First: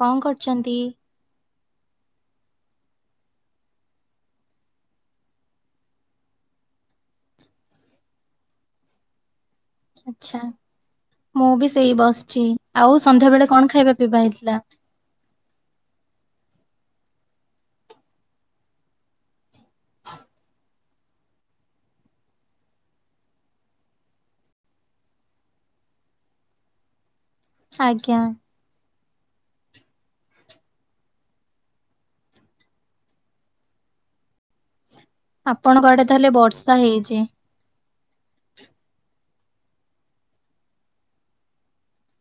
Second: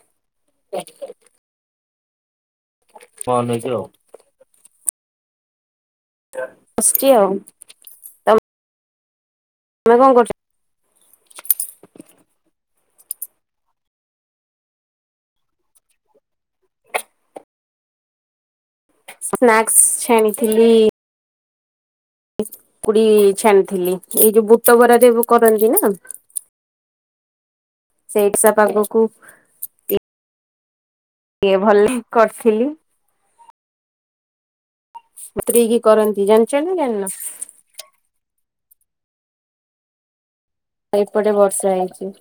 କଁ କରୁଚନ୍ତି? କଁ ନେଇଚି ଆଉ। ବସିଚି ଆଉ। ତମେ କଣ କରୁଚ? ଆଚ୍ଛା ମୁଁବି ସେଇ ବସିଚି ଆଉ ସନ୍ଧ୍ୟା ବେଳେ କଣ ଖାଇବା ପିଇବା ହେଇଥିଲା? ସ୍ନାକ୍ସ ଛାଣିଥିଲି। ପକୁଡ଼ି ଛାଣିଥିଲି ଏଇ ଯୋଉ ବୁଟ ବରାସବୁ କରନ୍ତିନା। ଆଜ୍ଞା ସେଇସା ପାଙ୍ଗକୁ କିଟିଏ ଭଲକି କରିଥିଲି। ବତୁରେଇକି ଆପଣଙ୍କ ଆଡ଼େ କରନ୍ତି ତାହେଲେ ଜାଣିଚ ନା ବର୍ଷା ଜାଣିନ? ହେଇଚି? ଏପଟେ ବର୍ଷା ହେଇଚି।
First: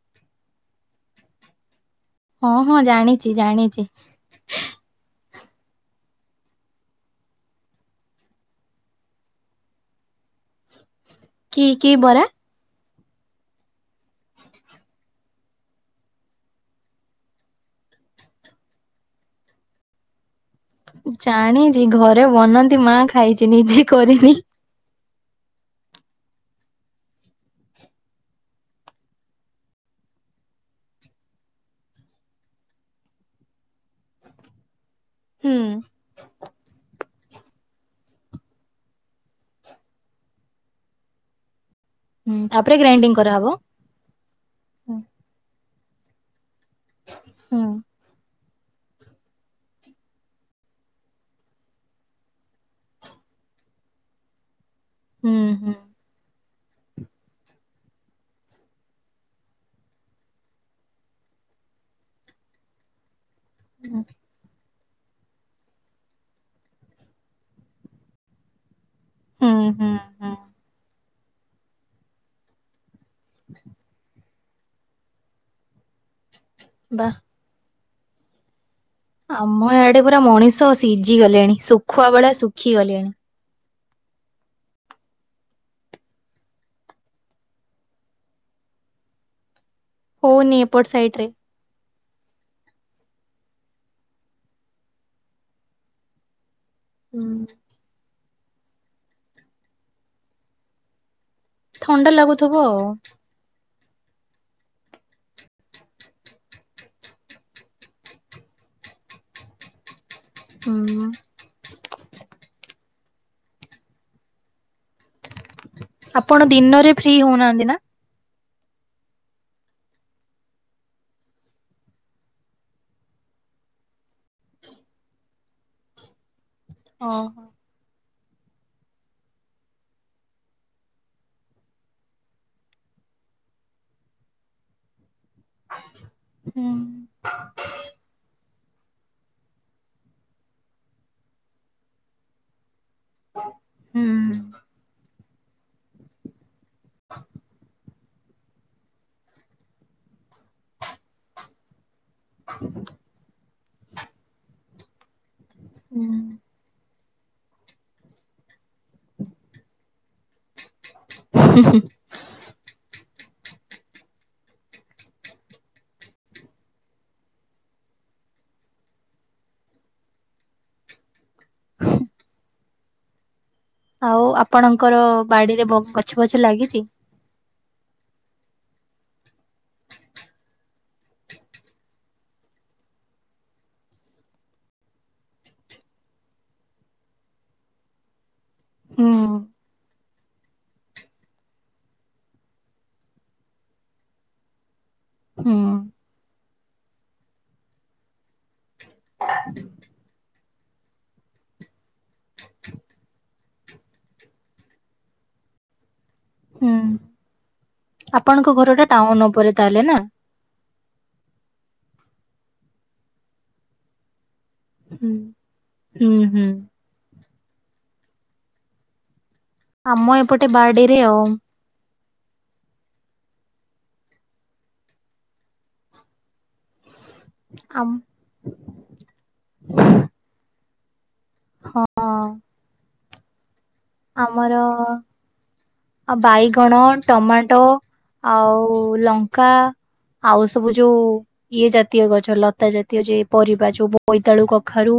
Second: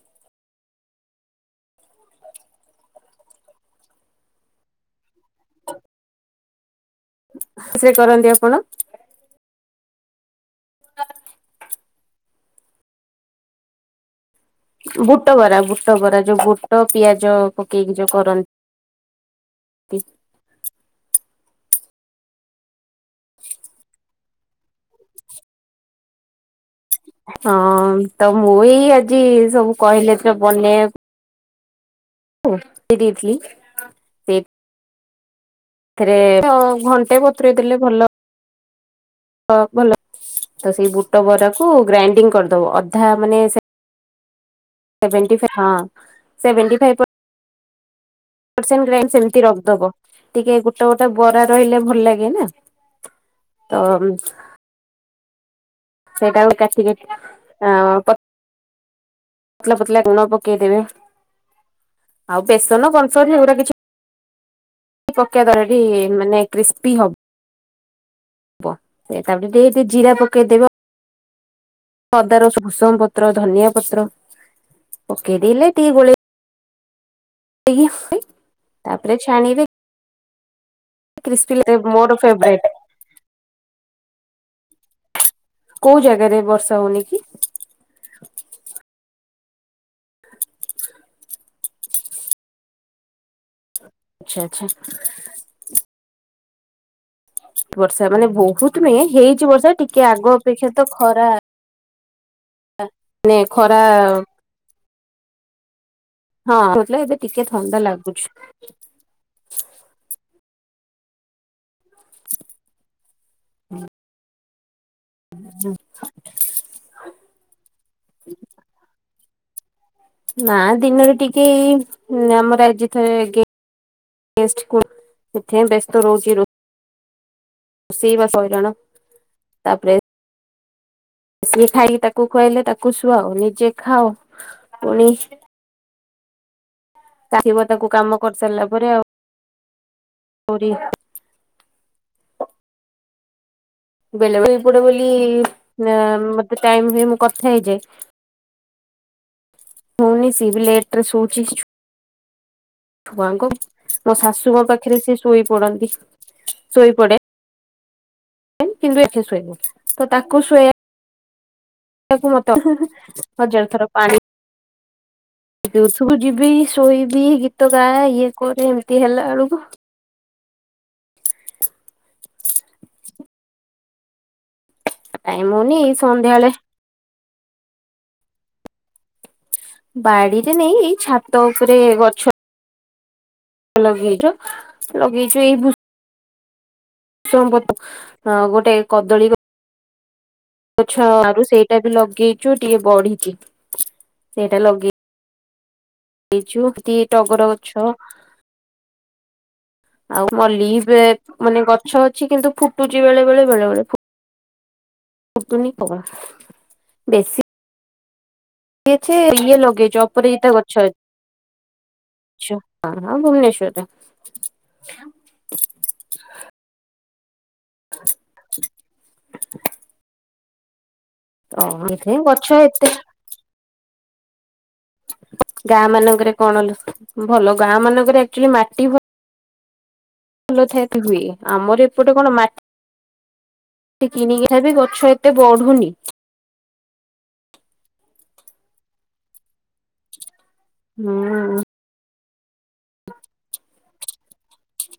ହଁ ହଁ ଜାଣିଚି ଜାଣିଚି। ରୋଷେଇ କରନ୍ତି ଆପଣ? [unintelligible] କି କି ବରା? ବୁଟ ବରା ବୁଟ ବରା ଯୋଉ ବୁଟ ପିଆଜ ପକେଇକି ଯୋଉ କରନ୍ତି। ଜାଣିଚି ଘରେ ବନନ୍ତି ମାଁ ଖାଇଚି ନିଜେ କରିନି। ହଁ ତମୁଁ ଏଇ ଆଜି ସବୁ କହିଲେତ ବନେଇବା କୁ ଦେଇଥିଲି ହଁ। ଏଥିରେ କ ଘଣ୍ଟେବ ତ୍ରେ ଦେଲେ ଭଲ ଭଲ ତସେଇ ବୁ ବୁଟ ବରାକୁ ଗ୍ରାଇଣ୍ତିଙ୍ଗ ହୁଁ କରିଦବ ତାପରେ ଅଧା ଗ୍ରାଇଣ୍ଡିଙ୍ଗ ମାନେ କରାହବ। ହୁଁ ସେଭେଣ୍ତିନ୍ ପାଇପ୍ ପ୍ରର୍ଶଟେ ହଁ ସେଭେଣ୍ତିନ୍ ଫା ହଁ। [unintelligible] ସେମତି ରଖଦବ ଟିକେ ଗୋଟେ ଗୋଟେ ବରା ରହିଲେ ଭଲ ଲାଗେନା ତ ହୁଁ ହୁଁ। ସେଇଟାକୁ କାଟି କାଟି ଅଁ ପ ପତଲା ପତଲା ଗୁଣ ପକେଇଦବେ ଆଉ ବେସନ କନମ୍ଫ ଏଇଡ଼ା କିଛି ହଁ। ପକେଇ ଦେବେଟି ମାନେ କ୍ରିସ୍ପି ହ ସେ ତାପରେ ହୁଁ ଟିକେ ଟିକେ ହୁଁ ଜିରା ହୁଁ ପକେଇଦେବେ ଅଦା ରସୁଣ ଭୁଶଙ୍ଗ ପତ୍ର ଧନିଆ ପତ୍ର ପକେଇଦଲେ ଟିକେ ଗୋଳେଇ ବା [unintelligible] ତାପରେ ଛାଣିବେ ଆମ ଆଏଡ଼େ ପୁରା ମଣିଷ ସିଝି କ୍ରିସ୍ପି ଗଲେଣି ଶୁଖୁଆ ମୋର ଭଳିଆ ଫେବରାଇଟ ଶୁଖି ଗଲେଣି। କୋଉ ଜାଗାରେ ବର୍ଷା ହଉନିକି? ହୋଉନି ଏପଟ ସାଇଟରେ। ଆଚ୍ଛା ଆଚ୍ଛା। ହୁଁ। ବର୍ଷା ମାନେ ବୋହୁତ ନୁହେଁ ହେଇଚି ବର୍ଷା ଟିକେ ଆଗ ଅପେକ୍ଷା ତ ଖରା ଥଣ୍ଡା ଲାଗୁଥୁବ ଆଉ। ନାଇଁ ଖରା ହଁ [unintelligible] ଏବେ ଟିକେ ଥଣ୍ଡା ଲାଗୁଛି। ହୁଁଉଁ। ହୁଁ। ଉହୁଁ। ଆପଣ ଦିନରେ ଫ୍ରି ହୋଉନାହାନ୍ତି ନା? ନା ଦିନରେ ଟିକେ ଏଇ ଆମର ଆଜି ଥରେ ଗେ ଗେଷ୍ଟକୁ ସେଥିପାଇଁ ବେସ୍ତ ରହୁଚି ରୋ ଓହୋ। ରଷେଇ ବାସ ହଇରାଣ ତାପରେ ସିଏ ଖାଇକି ତାକୁ ଖୁଆଇଲେ ତାକୁ ଶୁଆଉ ନିଜେ ଖାଉ ପୁଣି ହୁଁ। ତା ଥିବ ତାକୁ କାମ କରିସାରଲା ପରେ ଆଉ ପୁରୀ ହୁଁ। ବେଳେବେଳେ ଏଇ ପଟେ ବୋଲି ନା ମତେ ଟାଇମ ହୁଏ ମୁଁ କଥା ହେଇଯାଏ। ହୋଉନି ସିଏ ବି ଲେଟରେ ଶୋଉଚି। ଛୁଆଙ୍କୁ ମୋ ଶାଶୁଙ୍କ ପାଖରେ ସିଏ ଶୋଇପଡନ୍ତି ଶୋଇପଡେ। କିନ୍ତୁ ଏଠି ଶୋଇବୁ ତ ତାକୁ ଶୁଏଇବା ହୁଁ ହୁଁ। ତାକୁ ମତ ଉଁ ହୁଁ ହୁଁ ହଜାରେ ଥର ପାଣି ପିଉଥୁବୁ ମୁଁ ଯିବି ଶୋଇବି ଗୀତ ଗାଏ ଇଏ କରେ ଏମତି ହେଲାବେଳକୁ ଆଉ ଆପଣଙ୍କର ଟାଇମ ବାଡିରେ ହଉନି ବ ଏଇ ଗଛ ଫଛ ସନ୍ଧ୍ୟାବେଳେ ଲାଗିଚି? ବାଡିରେ ନାଇଁ ଏଇ ଛାତ ଓପରେ ଗଛ ଲଗେଇଚୁ ଲଗେଇଚୁ ଏଇ ବୁ ସଙ୍ଗ ପତ ହଁ ଗୋଟେ କଦଳୀ ଗ ହୁଁ। ଗଛ ଆରୁ ସେଇଟା ବି ଲଗେଇଚୁ ଟିକେ ବଢିଚି ସେଇଟା ଲଗେଇ ହୁଁ। ଇଚୁ କି ଟଗର ଗଛ [inaudible] ଆଉ ମଲ୍ଲି ଏବେ ମାନେ ଗଛ ଅଛି କିନ୍ତୁ ଫୁଟୁଚି ବେଳେ ବେଳେ ବେଳେ ବଳେ ଫୁ ଫୁଟୁନି [unintelligible] ହୁଁ ଆପଣଙ୍କ ଘର ଟା ବି ଅଛି ଟାଉନ ଉପରେ ଇଏ ତାହେଲେ ନା? ଲଗେଇଚୁ ଅପରାଜିତା ଗଛ ଅ ଚୁ ହଁ ହଁ ଭୁବନେଶ୍ୱରରେ। ହୁଁ ହୁଁ ହୁଁ। [inaudible] ଆମ ଏପଟେ ବାଡିରେ ଆଉ। ଓହୋ ଏଇଠି ଗଛ ଏତେ ଗାଁ ମାନଙ୍କରେ କଣ ଲୋ ଭଲ ଆମ ଗାଁମାନଙ୍କରେ ଆକଚୋଲି ମାଟି ଭ ଭଲ ଥାଏ ତ ହୁଏ ହଁ ଆମର ଏପଟେ କଣ ମା ଟି କିଣିକି ଆମର ଖାଇବେ, ଗଛ ଏତେ ବଢୁନି। ଆଉ ବାଇଗଣ। ଟମାଟୋ, ଆଉ ଲଙ୍କା, ଆଉ ସବୁ ଯୋଉ ହୁଁ ଇଏ ଜାତୀୟ ଗଛ, ଲତା ଜାତୀୟ ଯୋଉ, ପରିବା ଯୋଉ ବୋଇତାଳୁ କଖାରୁ।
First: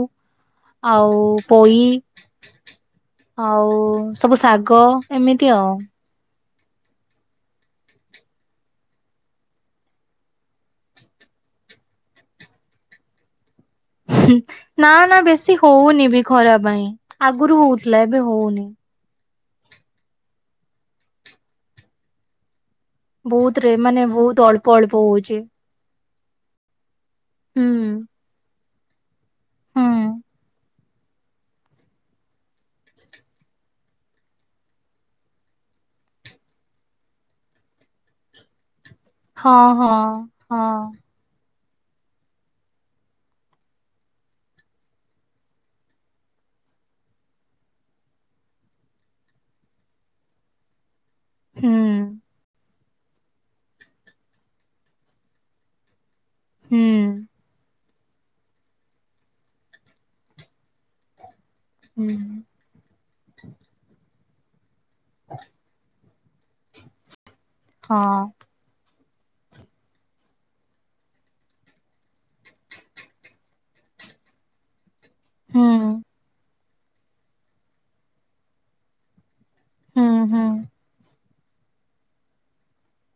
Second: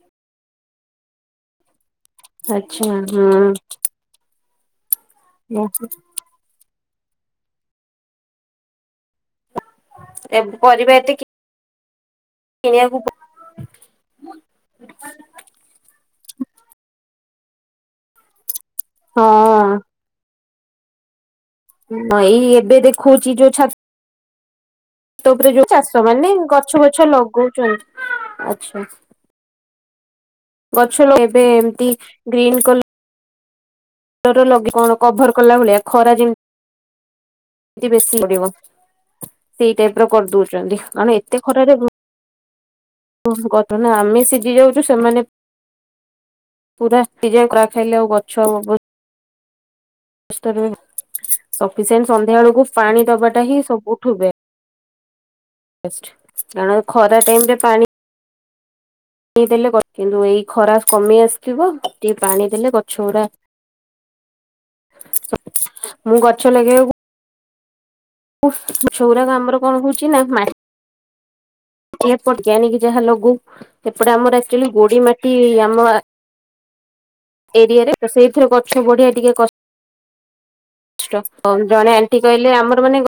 ଆଉ ପୋଇ ଆଛା, ହଁ। ଆଉ, ସବୁ ଶାଗ ଏମିତି ଆଉଁ। ଏଭେ ପରିବା ଏତିକି ଏଆକୁ ପା ନା, ନା, ବେଶୀ ହଉନି ବି ଖରା ପାଇଁ। ଆଗରୁ ହଉଥିଲା ଏବେ ହଉନି। ହଁ। ହଁ, ଏଇ ଏବେ ଦେଖ୍ ବହୁତ ରେ, ମାନେ ବହୁତ ଅଳ୍ପ ଅଳ୍ପ ବହୁତ ତ ଉପରେ ଯୋଉ ଚାଷ ମାନେ ଗଛ ବଛ ଲଗଉଛନ୍। ହୁଁ ଆଛା। ହୁଁ ଗଛ ଲଗେବେ ଏମତି ଗ୍ରୀନ୍ କଲ [inaudible] [unintelligible] କଭର କଲା ଭଳିଆ, ଖରା ଯେମ୍ ତି ବେଶୀ ପଡିବ। ହଁ ସେଇ ହଁ ଟାଇପ୍ ର ହଁ କରିଦଉଚନ୍ତି। କାରଣ ଏତେ ଖରାରେ ଗୁଁ ଉଁ ଗଧ ନା ଆମେ ସିଜି ଯାଉଚୁ ସେମାନେ ପୁରା ପିଜାଉ କ୍ରାକ଼୍ ଖାଇଲେ ଆଉ ଗଛ ଆଉ ହବ [unintelligible] ହୁଁ ସଫିସେଣ୍ଟ ସନ୍ଧ୍ୟା ବେଳକୁ ପାଣି ଦବାଟା ହିଁ ସବୁଠୁ ବେ ଷ୍ଟ। କାରଣ ହୁଁ ଖରା ଟାଇମ୍ ରେ ପାଣି ଦେଇ ଦେଲେ କିନ୍ତୁ, ଏଇ ଖରା କମି ଆସୁଥିବ, ହୁଁ ଟିକେ ପାଣି ଦେଲେ ଗଛ ଗୁରା ମୁଁ, ଗଛ ଲଗେଇବାକୁ ହଁ। ଗଛ ଗୁରାକ ଆମର କଣ ହଉଛି? ନା ମାଟ୍ ଏପଟିକି ଆଣିକି ଯାହା ଲଗଉ। ସେପଟେ ଆମର ଆକ୍ଚୁଆଲି ଗୋଡି ମାଟି ହୁଁ ଆମ ଆ ଏରିଆରେ ତ, ସେଇଥିରେ ଗଛ ବଢିଆ ଟିକେ କଷ୍ ହୁଁ ହୁଁ ଜଣେ ଆଣ୍ଟି କହିଲେ ଆମର ମାନେ ଗ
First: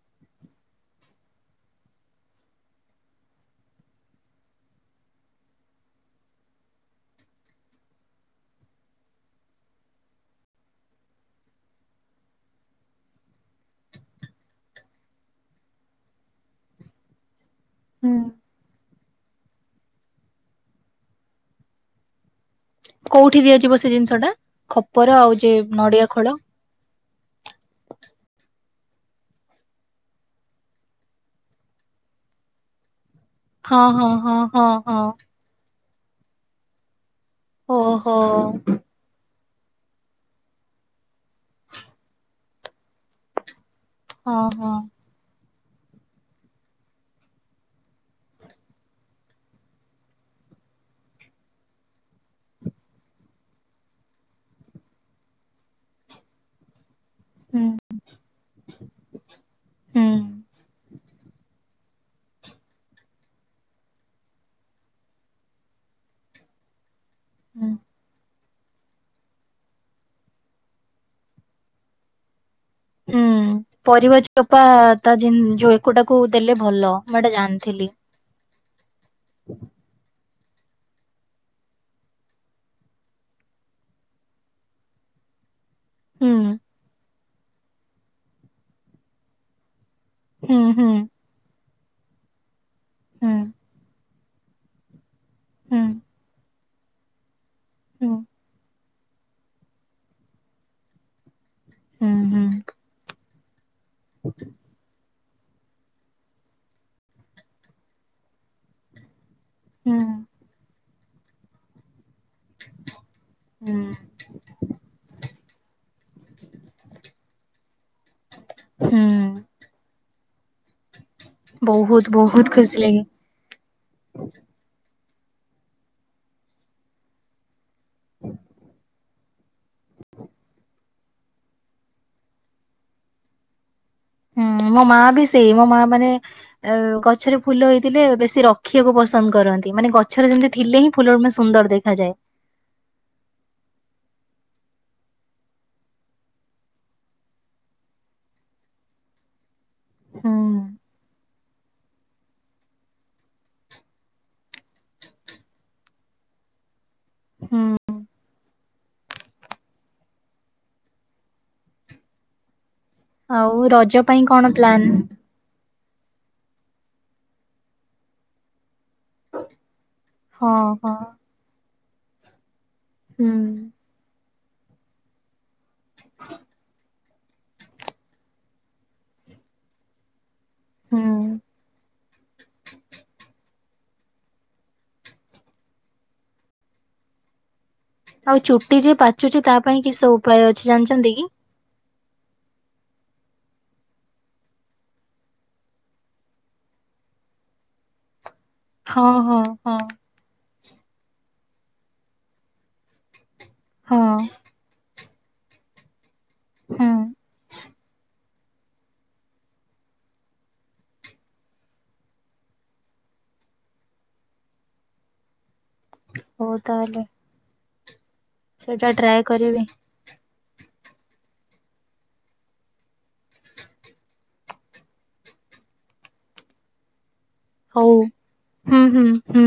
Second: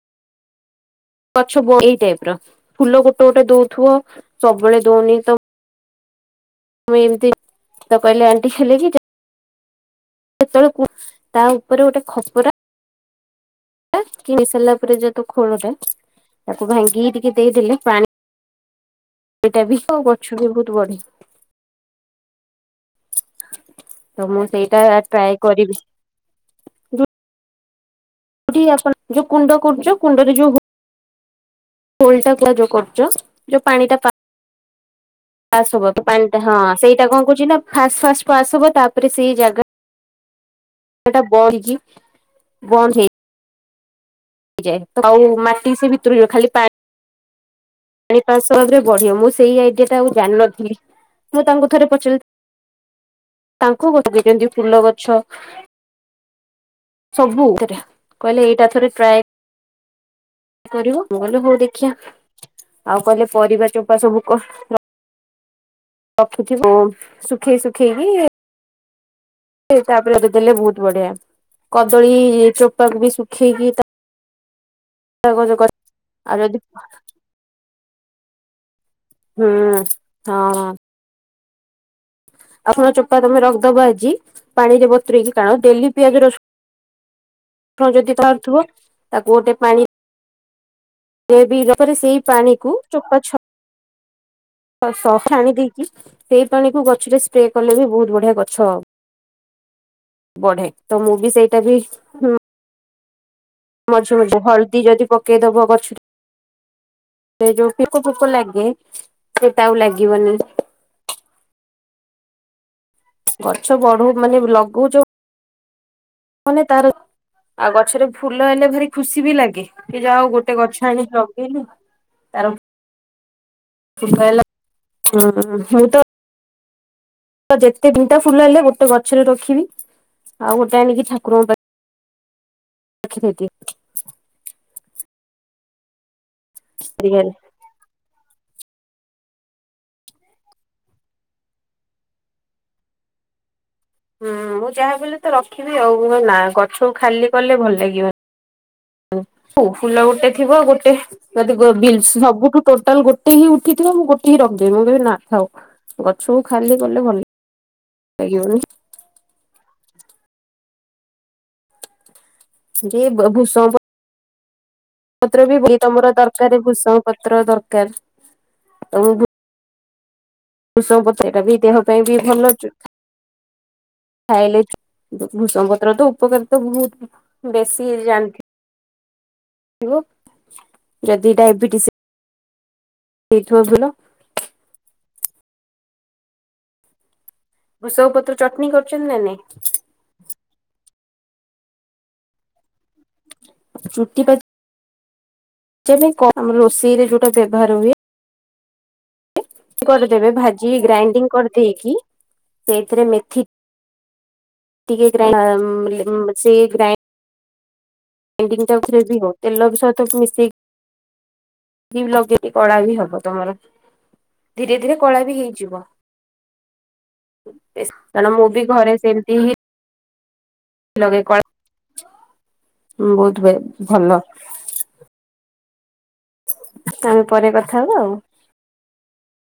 ଗଛ ବ ଏଇ ଟାଇପ୍ ର। ଫୁଲ ଗୋଟେ ଗୋଟେ ଦଉଥିବ ସବୁବେଳେ ଦଉନି ତ ମୁଁ ଏମିତି ତ କହିଲେ ଆଣ୍ଟି ହେଲେ କିି ଯେ ଯେତେବେଳେ କୁ ତା, ଉପରେ ଗୋଟେ ଖପରା ଆ କିଣି ସାରିଲା ପରେ, ଯେହେତୁ ଖୋଳଟା ତାକୁ ଭାଙ୍ଗିକି ଟିକେ ଦେଇଦେଲେ। ପାଣି ହୁଁ ଏଇଟା ବି ତ, ଗଛ ବି ବହୁତ ବଢେ। କୋଉଠି ଦିଆଯିବ, ସେ ଜିନିଷ ତ ଟା ମୁଁ ସେଇଟା ଖପର ଟ୍ରାଏ ଆଉ ଯେ କରିବି। ନଡିଆ ଖୋଳ? [inaudible] ଯଉଠି ଆପଣ ଯୋଉ କୁଣ୍ଡ କରୁଛ, କୁଣ୍ଡରେ ଯୋଉ ହୋଲ୍ ହୋଲଟା ଯୋଉ କରୁଛ। ଯୋଉ ହଁ ପାଣି ଟା ହଁ ହଁ ହଁ ହଁ। ପାସ୍ ହବ ପାନଟା ହଁ, ସେଇଟା କଣ କରୁଛି ନା, ଫାଷ୍ଟ ଓହୋ ଫାଷ୍ଟ ପାସ୍ ହବ। ତା'ପରେ ସେଇ ଜାଗା ଏଟା ବଢ଼ିକି ବନ୍ଦ ହେଇ ହଁ, ହଁ। ଆଉ ମାଟି ସେ ଭିତରେ ଯଉ ଖାଲି ପାଣ୍ ପାଣି ପାଁ ଶହ ଭାବରେ ବଢିବ। ମୁଁ ସେଇ ଆଇଡିଆଟା ଆଉ ଜାଣିନଥିଲି। ମୁଁ ତାଙ୍କୁ ଥରେ ପଚାଲ୍। ତାଙ୍କୁ [unintelligible] ଫୁଲ ଗଛ। ସବୁ ହୁଁ ଥିରେ କହିଲେ ଏଇଟା ଥରେ ଟ୍ରାଏ ହୁଁ କରିବ। ମୁଁ କହିଲି ହଉ ଦେ ଖିଆ ଆଉ କହିଲେ ପରିବା ଚୋପା ସବୁ ର ରଖିଥିବୁ ଶୁଖେଇ ହୁଁ ଶୁଖେଇକି କି ତାପରେ ଏବେ ଦେଲେ ବହୁତ ବଢିଆ କଦଳୀ ଚୋପାକୁ ବି ହୁଁ ଶୁଖେଇକି ତା ପରିବା ଚୋପା ତା ଜେଁ ଯୋ ଏକଟାକୁ ଆଉ ଯଦି ଦେଲେ ଭଲ ମୁଁ ଏଟା ଜାଣିଥିଲି। ହୁଁ ହଁ। ଆପଣ ଚୋପା ତମେ ରଖଦବ ଆଜି ପାଣି ରେ ବତୁରେଇକି କା ଡେଲି ପିଆଜ ହୁଁ ରସୁଣ ଣ ଯଦି ପାରୁଥିବ ତାକୁ ଗୋଟେ ପାଣି ହୁଁ ହୁଁ। ମେ ବି ର ତାରେ ସେଇ ପାଣିକୁ ଚୋପା ଛ ହୁଁ ଚୋପା ସ ଛାଣି ହୁଁ ଦେଇକି ସେଇ ପାଣି କୁ ଗଛରେ ସ୍ପ୍ରେ କଲେ ବି ହୁଁ ବହୁତ ବଢିଆ ଗ ଛ ବଢେ ତ ମୁଁ ବି ସେଇଟା ବି ହୁଁ ମଝେ ମଝି ହଲ୍ ଦି ଯଦି ପକେଇଦବ ଗଛ [unintelligible] ଯୋଉ ପକ ପୋକ ଲାଗେ ସେଟା ଆଉ ହୁଁ। ଲାଗିବନି। ହୁଁ ଗଛ ବଢଉ ମାନେ ଲଗଉଚୁ ମାନେ ତାର ଆଉ ଗଛରେ ଫୁଲ ହେଲେ ଭାରି ହୁଁ ହୁଁ ଖୁସି ବି ଲାଗେ ଏ ଯାଉ ଗୋଟେ ଗଛ ଆଣି ଲଗଇନି ତାର [inaudible] ଖୁସିଲାଗେ। [unintelligible] ହଁ ହଁ ମୁଁ ତ ତ ଯେତେ ତିିଟା ଫୁଲ ହେଲେ ଗୋଟେ ଭ ଛରେ ରଖିବି ଆଉ ଗୋଟେ ଆଣିକି ଠାକୁରଙ୍କ ପାଇଁ ର [inaudible] ଖିଦେବି। ହୁଁ ମୋ ମା ବି ସେଇ ମୋ ମା ମାନେ ଏ ଦିଏ ଗଛରେ ଫୁଲ ହେଇଥିଲେ ବେଶୀ ରଖିବାକୁ ପସନ୍ଦ କରନ୍ତି ମାନେ ଗଛରେ ଯେମିତି ଥିଲେ ହିଁ ଫୁଲ ମା ସୁନ୍ଦର ଦେଖାଯାଏ। ହୁଁ ମୁଁ ଯାହା ବିଲେ ତ ରଖିବି ଆଉ ମୁଁ କଇ ନା ଗଛକୁ ଖାଲି କଲେ ଭଲ ଲାଗିବନି। ହଉ ଫୁଲ ଗୋଟେ ହୁଁ ଥିବ ଗୋଟେ ଯଦି ଗୋ ବିଲ୍ସ ହଁ ସବୁଠୁ ଟୋଟାଲ ଗୋଟେ ହିଁ ଉଠିଥିବ ମୁଁ ଗୋଟେ ହିଁ ରଖଦେବି ମୁଁ କହିବି ନା ଥାଉ। ଗଛକୁ ଖାଲି କଲେ ଭଲ ହୁଁ। ଲାଗିବନି। ଯେ ଆଉ ଭୂଷଙ୍ଗ ରଜ ପାଇଁ କଣ ପ୍ଲାନ୍? ପତ୍ର ବି ବୁ ତମର ଦରକାର ଭୂଷମ ପତ୍ର ଦରକାର ତ ବୁ ଭୁ ହଁ ହଁ ଭୃସଙ୍ଗ ପତ୍ର ଏଟା ବି ଦେହ ପାଇଁ ବି ଭଲ ଚୁ ହୁଁ। ଖାଇଲେ ଚୁ ଭୃଷଙ୍ଗପତ୍ର ତ ଉପକରତା ବହୁତ ବେଶୀ ଜାଣ [inaudible] ଥିବ। ହୁଁ। ଯଦି ଡାଇବେଟିସ ହେଇଥିବ ଭଲ ଭୃଷଙ୍ଗ ପତ୍ର ଆଉ ଚଟଣି ଚୁଟି ଜିଏ କରିଛନ୍ତି ନା ନାଇଁ ପାଚୁଛି ତା ପାଇଁ କିସ ଉପାୟ ଅଛି ଜାଣିଚନ୍ତି କି? ଚୁଟି ପାଚି ଯେ ପାଇଁ କ ଆମର ରୋଷେଇ ରେ ଯୋଉଟା ବ୍ୟବହାର ହୁଏ। ହଁ ହଁ। ହଁ। କରିଦେବେ ଭାଜି ଗ୍ରାଇଣ୍ଡିଙ୍ଗ କରିଦେଇକି ସେଇଥିରେ ମେଥି ହଁ। ଟିକେ ଗ୍ରାଇ ମ୍ ସେଇ ହୁଁ ଗ୍ରାଇ ଇଣ୍ଡିଙ୍ଗ ବି ହଉ ତେଲ ବି ସହିତ ମିଶେଇକି କି ଲଗେଇଲେ କଳା ବି ହବ ତମର ଧୀରେ ଧୀରେ କଳା ବି ହେଇଯିବ। ହଉ ତାହେଲେ। କାରଣ ମୁଁ ବି ସେଇଟା ଘରେ ଟ୍ରାଏ ସେମିତି ହିଁ କରିବି ଲଗେଇ କରେ। ବହୁତ ଭଲ। ଆମେ ପରେ କଥା ହଉ ହବା ଆଉ। ହୁଁ ହୁଁ ହୁଁ।